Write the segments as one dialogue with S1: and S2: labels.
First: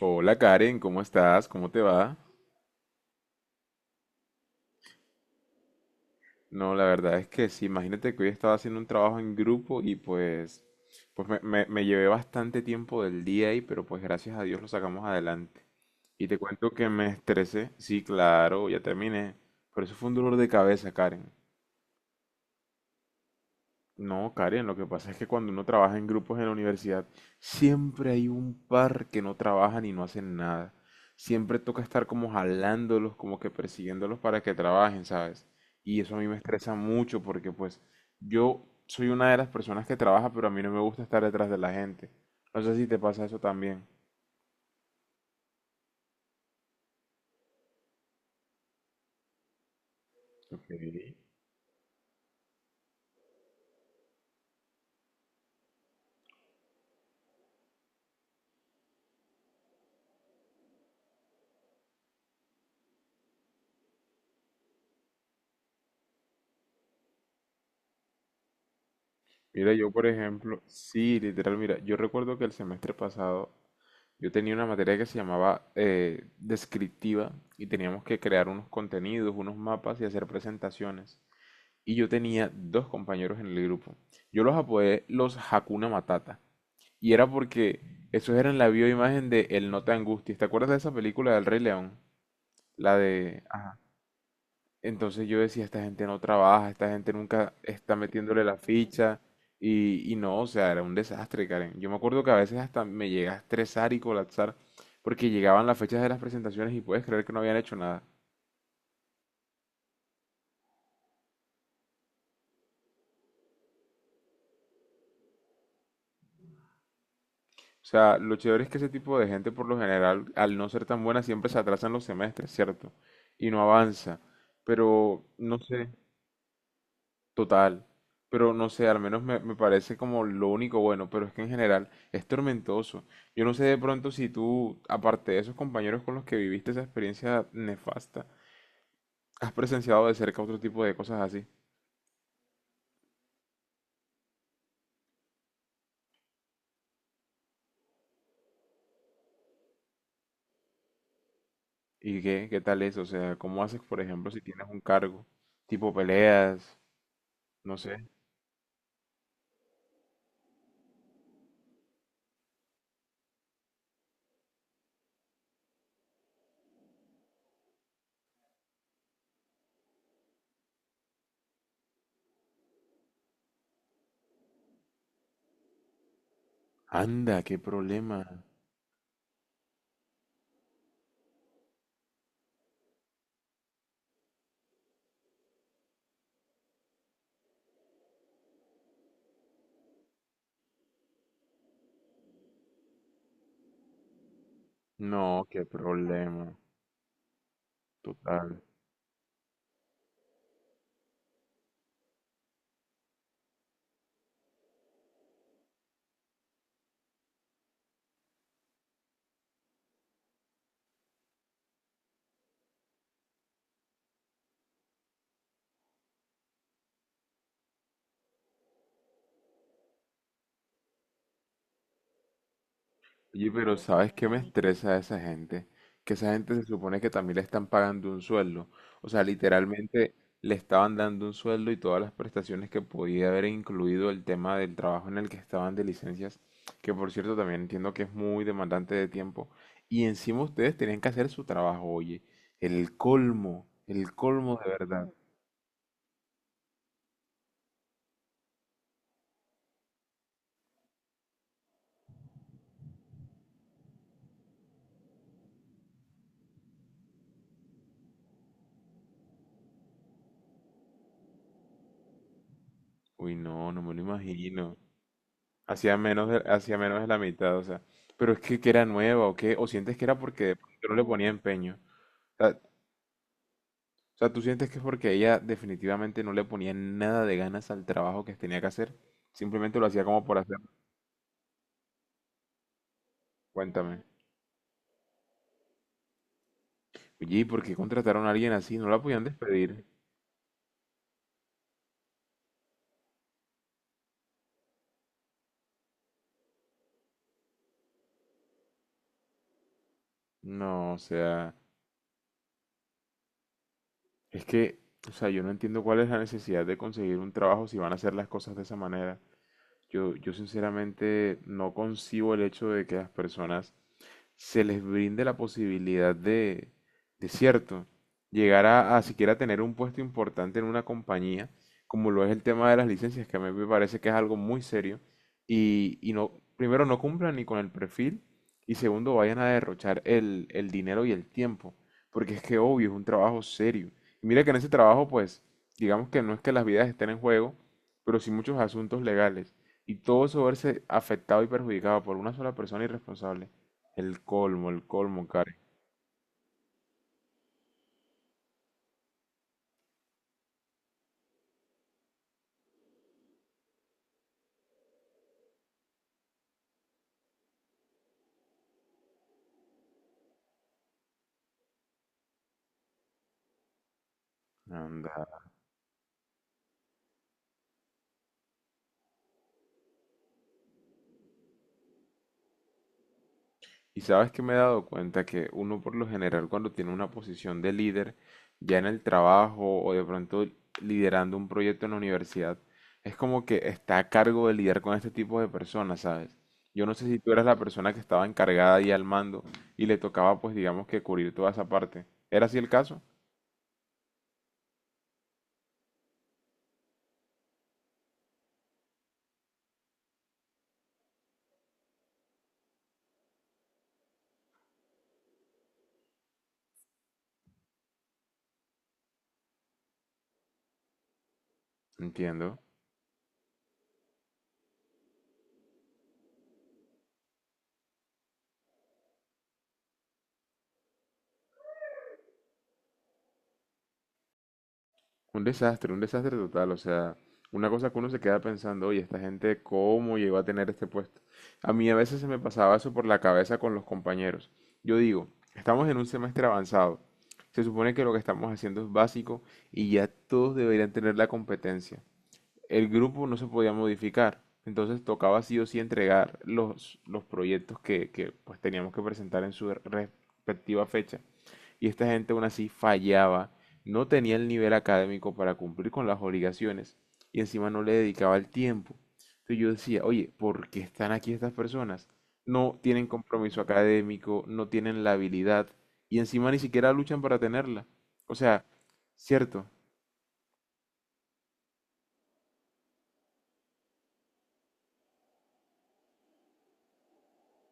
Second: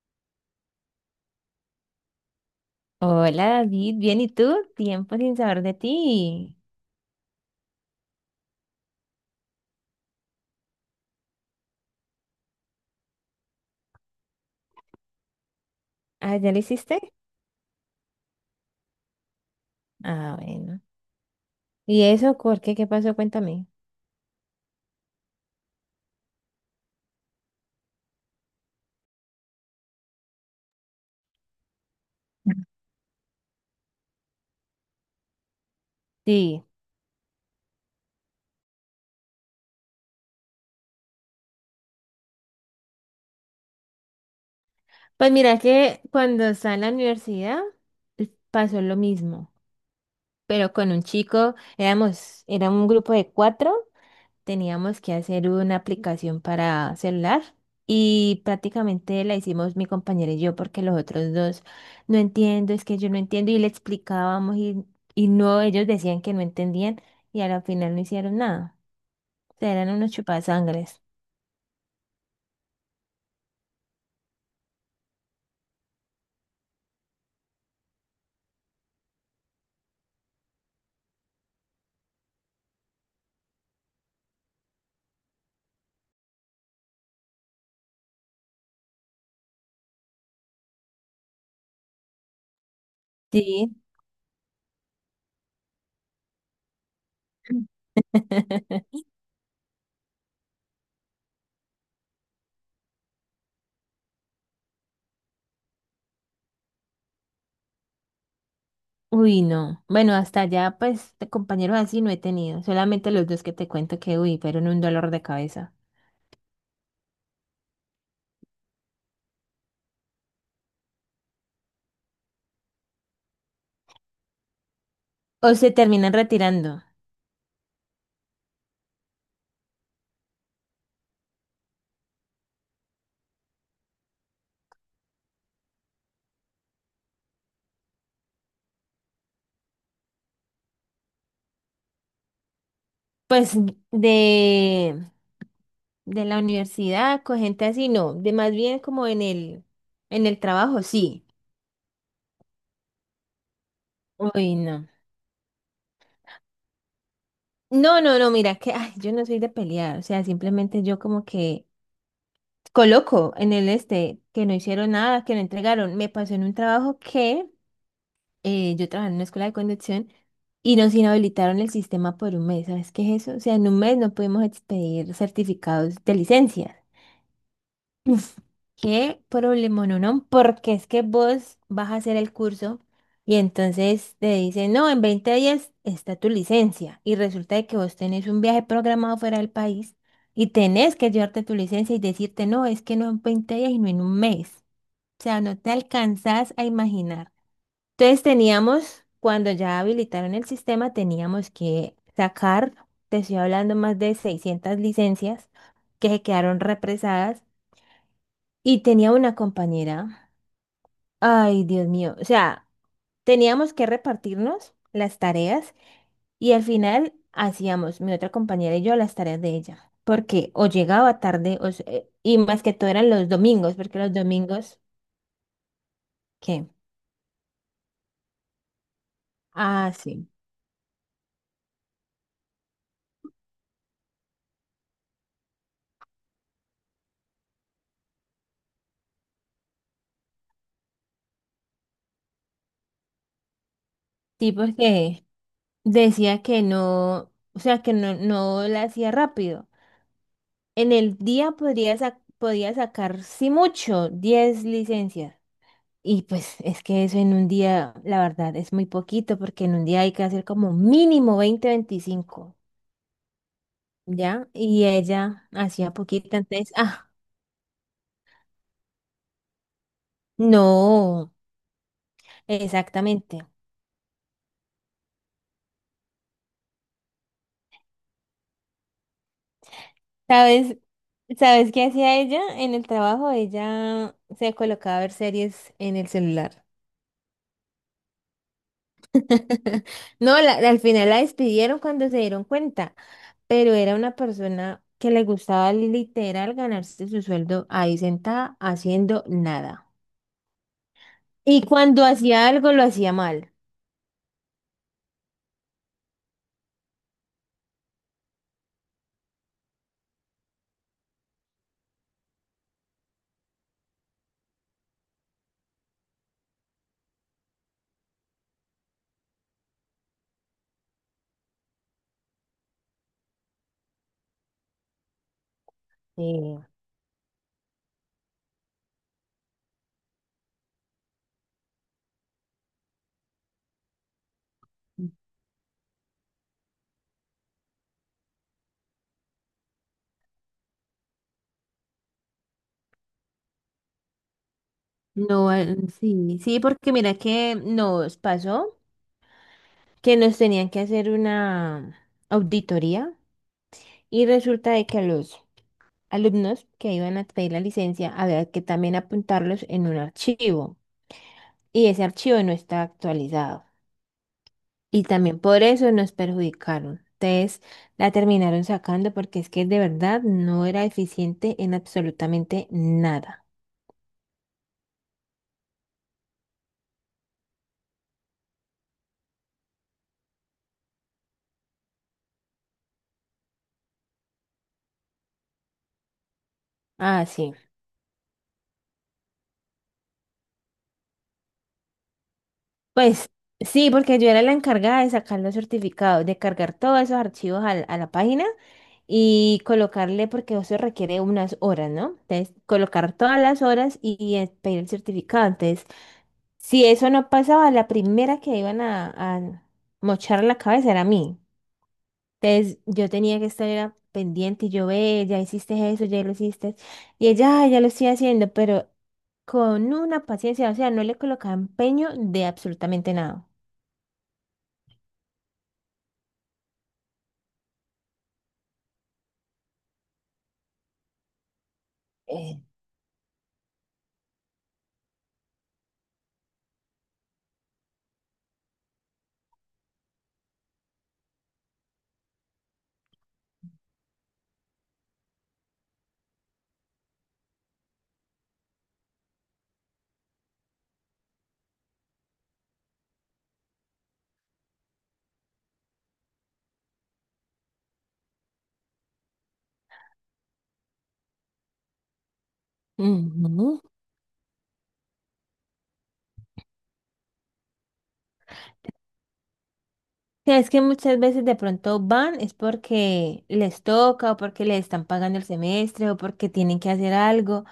S1: Hola Karen, ¿cómo estás? ¿Cómo te va?
S2: Hola David, bien, ¿y tú? Tiempo sin saber de ti.
S1: No, la verdad es que sí, imagínate que hoy estaba haciendo un trabajo en grupo y pues me llevé bastante tiempo del día ahí, pero pues gracias a Dios lo sacamos adelante. Y
S2: Ah,
S1: te
S2: ¿ya lo
S1: cuento que me
S2: hiciste?
S1: estresé, sí, claro, ya terminé, pero eso fue un dolor
S2: Ah,
S1: de
S2: bueno.
S1: cabeza, Karen.
S2: ¿Y eso por qué? ¿Qué pasó? Cuéntame.
S1: No, Karen, lo que pasa es que cuando uno trabaja en grupos en la universidad, siempre hay un par que no trabajan y no hacen nada. Siempre toca estar como jalándolos, como que persiguiéndolos para que trabajen, ¿sabes? Y eso a mí me
S2: Sí.
S1: estresa mucho porque pues yo soy una de las personas que trabaja, pero a mí no me gusta estar detrás de la gente. No sé si te pasa eso también.
S2: Pues mira que cuando estaba en la universidad pasó lo mismo,
S1: Ok.
S2: pero con un chico, era un grupo de cuatro, teníamos que hacer una aplicación para celular y prácticamente la hicimos mi compañera y yo porque los otros dos no entiendo, es que yo no entiendo y le explicábamos y no, ellos decían que no entendían y a la final no hicieron nada. O
S1: Mira,
S2: sea,
S1: yo
S2: eran
S1: por
S2: unos
S1: ejemplo,
S2: chupasangres.
S1: sí, literal, mira, yo recuerdo que el semestre pasado yo tenía una materia que se llamaba descriptiva y teníamos que crear unos contenidos, unos mapas y hacer presentaciones. Y yo tenía dos compañeros en el grupo. Yo los apodé los Hakuna Matata. Y era porque esos eran la bioimagen de El No Te Angusties. ¿Te acuerdas de esa película del Rey León? La de...
S2: Sí.
S1: Ajá. Entonces yo decía, esta gente no trabaja, esta gente nunca está metiéndole la ficha y no, o sea, era un desastre, Karen. Yo me acuerdo que a veces hasta me llega a estresar y colapsar porque llegaban las fechas de las presentaciones y puedes creer que no habían hecho nada.
S2: Uy, no. Bueno, hasta allá, pues, de compañeros así no he tenido. Solamente los dos que te cuento que, uy, fueron un dolor de cabeza.
S1: O sea, lo chévere es que ese tipo de gente por lo general, al no ser tan buena, siempre se atrasan los semestres, ¿cierto? Y no avanza. Pero,
S2: O
S1: no
S2: se
S1: sé.
S2: terminan retirando.
S1: Total, pero no sé, al menos me parece como lo único bueno, pero es que en general es tormentoso. Yo no sé de pronto si tú, aparte de esos compañeros con los que viviste esa experiencia nefasta, has presenciado de cerca otro tipo de cosas así.
S2: Pues de, de la universidad, con gente así, no, de más bien como en el trabajo, sí.
S1: ¿Y qué tal es? O sea, ¿cómo haces, por ejemplo, si
S2: Uy,
S1: tienes un
S2: no.
S1: cargo? Tipo peleas, no
S2: No,
S1: sé.
S2: no, no, mira, que ay, yo no soy de pelear, o sea, simplemente yo como que coloco en el este que no hicieron nada, que no entregaron. Me pasó en un trabajo que yo trabajaba en una escuela de conducción y nos inhabilitaron el sistema por un mes. ¿Sabes qué es eso? O sea, en un mes no pudimos expedir certificados de licencia.
S1: Anda, qué problema.
S2: Uf, qué problema, no, porque es que vos vas a hacer el curso y entonces te dicen, no, en 20 días está tu licencia y resulta de que vos tenés un viaje programado fuera del país y tenés que llevarte tu licencia y decirte, no, es que no en 20 días y no en un mes. O sea,
S1: No,
S2: no
S1: qué
S2: te alcanzás
S1: problema.
S2: a imaginar. Entonces
S1: Total.
S2: teníamos, cuando ya habilitaron el sistema, teníamos que sacar, te estoy hablando, más de 600 licencias que se quedaron represadas, y tenía una compañera. Ay, Dios mío. O sea, teníamos que repartirnos las tareas y al final hacíamos mi otra compañera y yo las tareas de ella, porque o llegaba tarde o se- y más que todo eran los
S1: Oye,
S2: domingos,
S1: pero
S2: porque
S1: ¿sabes
S2: los
S1: qué me
S2: domingos,
S1: estresa de esa gente? Que esa gente se
S2: ¿qué?
S1: supone que también le están pagando un sueldo. O sea,
S2: Ah,
S1: literalmente
S2: sí.
S1: le estaban dando un sueldo y todas las prestaciones que podía haber incluido el tema del trabajo en el que estaban de licencias, que por cierto también entiendo que es muy demandante de tiempo. Y encima ustedes tenían que hacer su trabajo, oye. El
S2: Sí,
S1: colmo de verdad.
S2: porque decía que no, o sea, que no, no la hacía rápido. En el día podría, sa- podía sacar, sí mucho, 10 licencias. Y pues es que eso en un día, la verdad, es muy poquito porque en un día hay que hacer como mínimo 20 25
S1: Uy, no, no me lo
S2: ¿ya?
S1: imagino.
S2: Y ella hacía poquito, entonces,
S1: Hacía menos de
S2: ah,
S1: la mitad, o sea. Pero es que era nueva o qué, o sientes que era porque de pronto no le ponía
S2: no,
S1: empeño. O sea,
S2: exactamente.
S1: tú sientes que es porque ella definitivamente no le ponía nada de ganas al trabajo que tenía que hacer. Simplemente lo hacía como por hacer.
S2: ¿Sabes? ¿Sabes qué hacía ella en el trabajo?
S1: Cuéntame.
S2: Ella se colocaba a ver series en el celular.
S1: Oye, ¿y por qué contrataron a alguien así? ¿No la podían despedir?
S2: No, al final la despidieron cuando se dieron cuenta, pero era una persona que le gustaba literal ganarse su sueldo ahí sentada haciendo nada.
S1: No, o sea,
S2: Y cuando hacía algo lo hacía mal.
S1: es que, o sea, yo no entiendo cuál es la necesidad de conseguir un trabajo si van a hacer las cosas de esa manera. Yo sinceramente no concibo el hecho de que las personas se les brinde la posibilidad de cierto, llegar a siquiera tener un puesto importante en una compañía, como lo es el tema de las licencias, que a mí me parece que es algo muy serio, y no,
S2: Eh,
S1: primero no cumplan ni con el perfil, y segundo vayan a derrochar el dinero y el tiempo, porque es que obvio, es un trabajo serio. Y mira que en ese trabajo, pues, digamos que no es que las vidas estén en juego, pero sí muchos asuntos legales, y todo eso verse afectado y perjudicado por una sola persona irresponsable, el colmo,
S2: No,
S1: Karen.
S2: sí, sí, porque mira que nos pasó que nos tenían que hacer una auditoría y resulta de que a los alumnos que iban a pedir la licencia había que también apuntarlos en un archivo, y ese archivo no está actualizado y
S1: Anda.
S2: también por eso nos perjudicaron. Entonces la terminaron sacando porque es que de verdad no era eficiente en absolutamente nada.
S1: Y sabes que me he dado cuenta que uno por lo general cuando tiene una posición de líder, ya en el trabajo o de pronto liderando un proyecto en la universidad, es como que está a cargo de lidiar con este tipo de personas, ¿sabes? Yo no sé si
S2: Ah,
S1: tú eras
S2: sí.
S1: la persona que estaba encargada y al mando y le tocaba pues digamos que cubrir toda esa parte. ¿Era así el caso?
S2: Pues sí, porque yo era la encargada de sacar los certificados, de cargar todos esos archivos a la página y colocarle, porque eso requiere unas horas, ¿no? Entonces, colocar todas las horas y pedir el certificado. Entonces, si eso no pasaba, la primera que iban a mochar la cabeza era a mí.
S1: Entiendo.
S2: Entonces, yo tenía que estar era pendiente y yo, ve, ya hiciste eso, ya lo hiciste. Y ella, "Ay, ya lo estoy haciendo", pero con una paciencia, o sea, no le colocaba empeño de absolutamente nada.
S1: Un desastre total. O sea, una cosa que uno se queda pensando, oye, esta gente, ¿cómo llegó a tener este puesto? A mí a veces se me pasaba eso por la cabeza con los compañeros. Yo digo, estamos en un semestre avanzado. Se supone que lo que estamos haciendo es básico y ya todos deberían tener la competencia, el grupo no se podía modificar. Entonces tocaba sí o sí entregar los proyectos que pues teníamos que presentar en su respectiva fecha. Y esta gente aún así fallaba, no tenía el nivel académico para cumplir con las obligaciones y encima no le dedicaba el tiempo. Entonces yo decía, oye, ¿por qué están aquí estas personas? No tienen compromiso
S2: Ujú.
S1: académico, no tienen la habilidad y encima ni siquiera luchan para tenerla. O sea, cierto.
S2: Sí, es que muchas veces de pronto van es porque les toca o porque les están pagando el semestre o porque tienen que hacer algo,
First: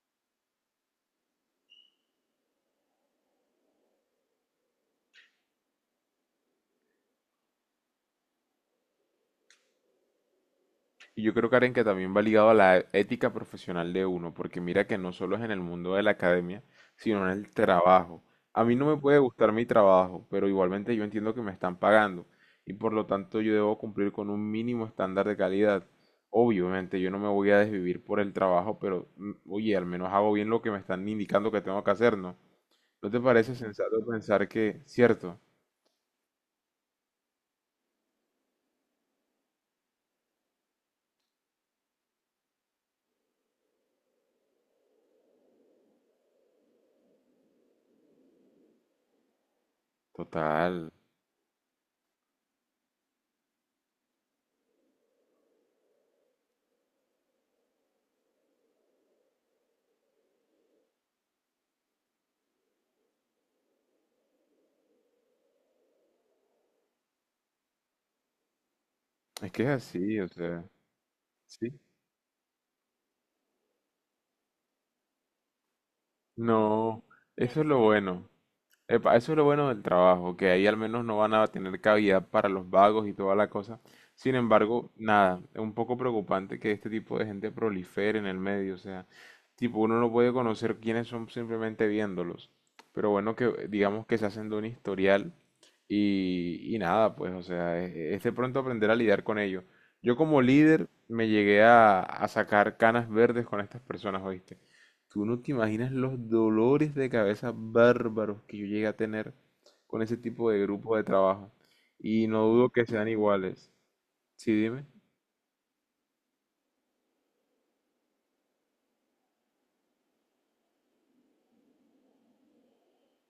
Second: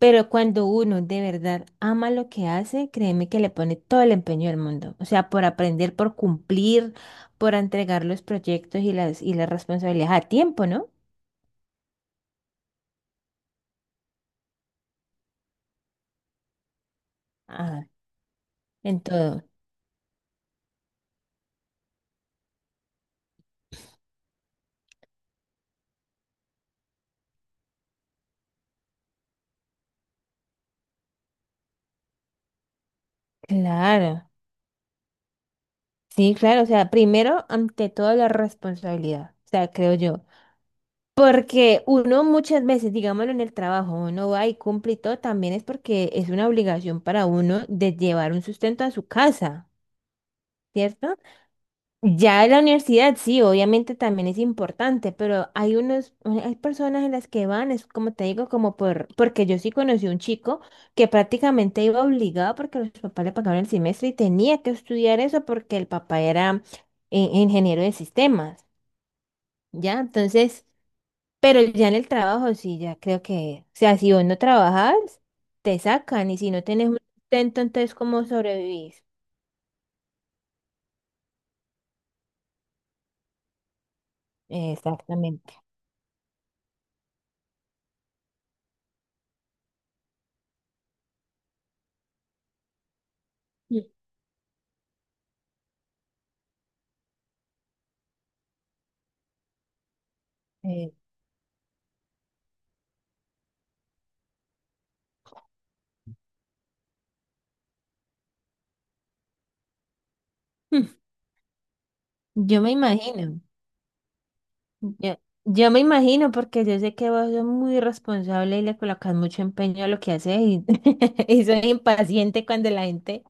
S2: pero cuando uno de verdad ama lo que hace, créeme que le pone todo el empeño del mundo, o sea, por aprender, por cumplir, por entregar los proyectos y las responsabilidades a tiempo, ¿no?
S1: Y yo creo, Karen, que también va ligado a la ética profesional de uno, porque mira que no solo es en el mundo de la academia, sino en el
S2: Ah,
S1: trabajo. A mí no me
S2: en
S1: puede
S2: todo.
S1: gustar mi trabajo, pero igualmente yo entiendo que me están pagando y por lo tanto yo debo cumplir con un mínimo estándar de calidad. Obviamente yo no me voy a desvivir por el trabajo, pero oye, al menos hago bien lo que me están indicando que tengo que hacer, ¿no? ¿No te parece sensato
S2: Claro,
S1: pensar que, cierto?
S2: sí, claro, o sea, primero, ante todo, la responsabilidad, o sea, creo yo. Porque uno muchas veces, digámoslo en el trabajo, uno va y cumple y todo, también es porque es una obligación para uno de llevar un sustento a su casa,
S1: Total,
S2: ¿cierto? Ya en la universidad, sí, obviamente también es importante, pero hay unos, hay personas en las que van, es como te digo, como por, porque yo sí conocí un chico que prácticamente iba obligado porque los papás le pagaban el semestre y tenía que estudiar eso porque el papá era ingeniero de sistemas,
S1: es que es
S2: ¿ya?
S1: así, o sea,
S2: Entonces... Pero
S1: sí.
S2: ya en el trabajo sí, ya creo que, o sea, si vos no trabajas, te sacan, y si no tenés un
S1: No, eso
S2: sustento,
S1: es lo
S2: entonces ¿cómo
S1: bueno.
S2: sobrevivís?
S1: Epa, eso es lo bueno del trabajo, que ahí al menos no van a tener cavidad para los vagos y toda la cosa. Sin embargo, nada,
S2: Exactamente.
S1: es un poco preocupante que este tipo de gente prolifere en el medio, o sea, tipo uno no puede conocer quiénes son simplemente viéndolos. Pero bueno, que
S2: Mm.
S1: digamos que se hacen de un historial y nada, pues, o sea, es de pronto aprender a lidiar con ello. Yo como líder
S2: Eh,
S1: me llegué a sacar canas verdes con estas personas, ¿oíste? Tú no te imaginas los dolores de cabeza bárbaros que yo llegué a tener con ese tipo de
S2: mm,
S1: grupo de trabajo. Y no
S2: yo
S1: dudo
S2: me
S1: que sean
S2: imagino,
S1: iguales. Sí, dime.
S2: yo, yo me imagino porque yo sé que vos sos muy responsable y le colocas mucho empeño a lo que haces y, y soy impaciente cuando la gente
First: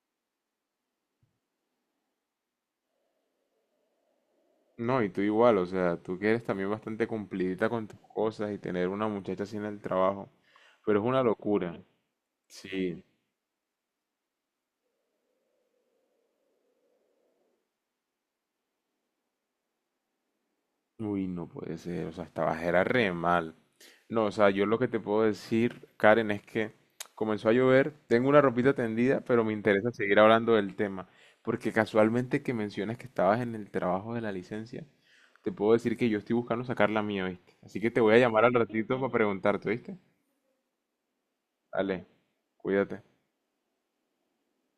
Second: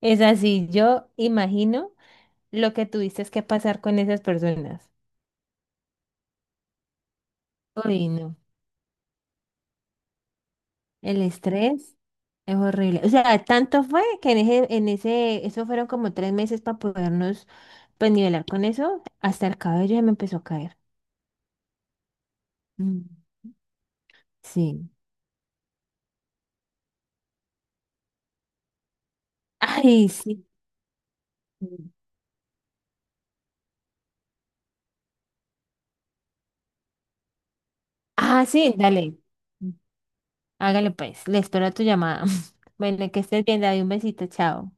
S2: es así. Yo imagino lo que tuviste que pasar con esas personas.
S1: No, y tú igual, o sea, tú que eres también bastante cumplidita con tus
S2: Uy, no.
S1: cosas y tener una muchacha así en el trabajo. Pero es
S2: El
S1: una locura.
S2: estrés es horrible.
S1: Sí.
S2: O sea, tanto fue que eso fueron como 3 meses para podernos, pues, nivelar con eso. Hasta el cabello ya me empezó a caer.
S1: Uy, no puede ser, o sea, estabas era
S2: Mm.
S1: re mal. No, o sea, yo lo que
S2: Sí.
S1: te puedo decir, Karen, es que comenzó a llover, tengo una ropita tendida, pero me interesa
S2: Ay,
S1: seguir
S2: sí.
S1: hablando del tema, porque casualmente que mencionas que estabas en el trabajo de la licencia, te puedo decir que yo estoy buscando sacar la mía, ¿viste? Así que te voy a llamar
S2: Ah,
S1: al
S2: sí,
S1: ratito para
S2: dale.
S1: preguntarte, ¿viste?
S2: Hágale pues. Le espero a tu
S1: Dale,
S2: llamada.
S1: cuídate.
S2: Bueno, que estés bien, David. Un besito, chao.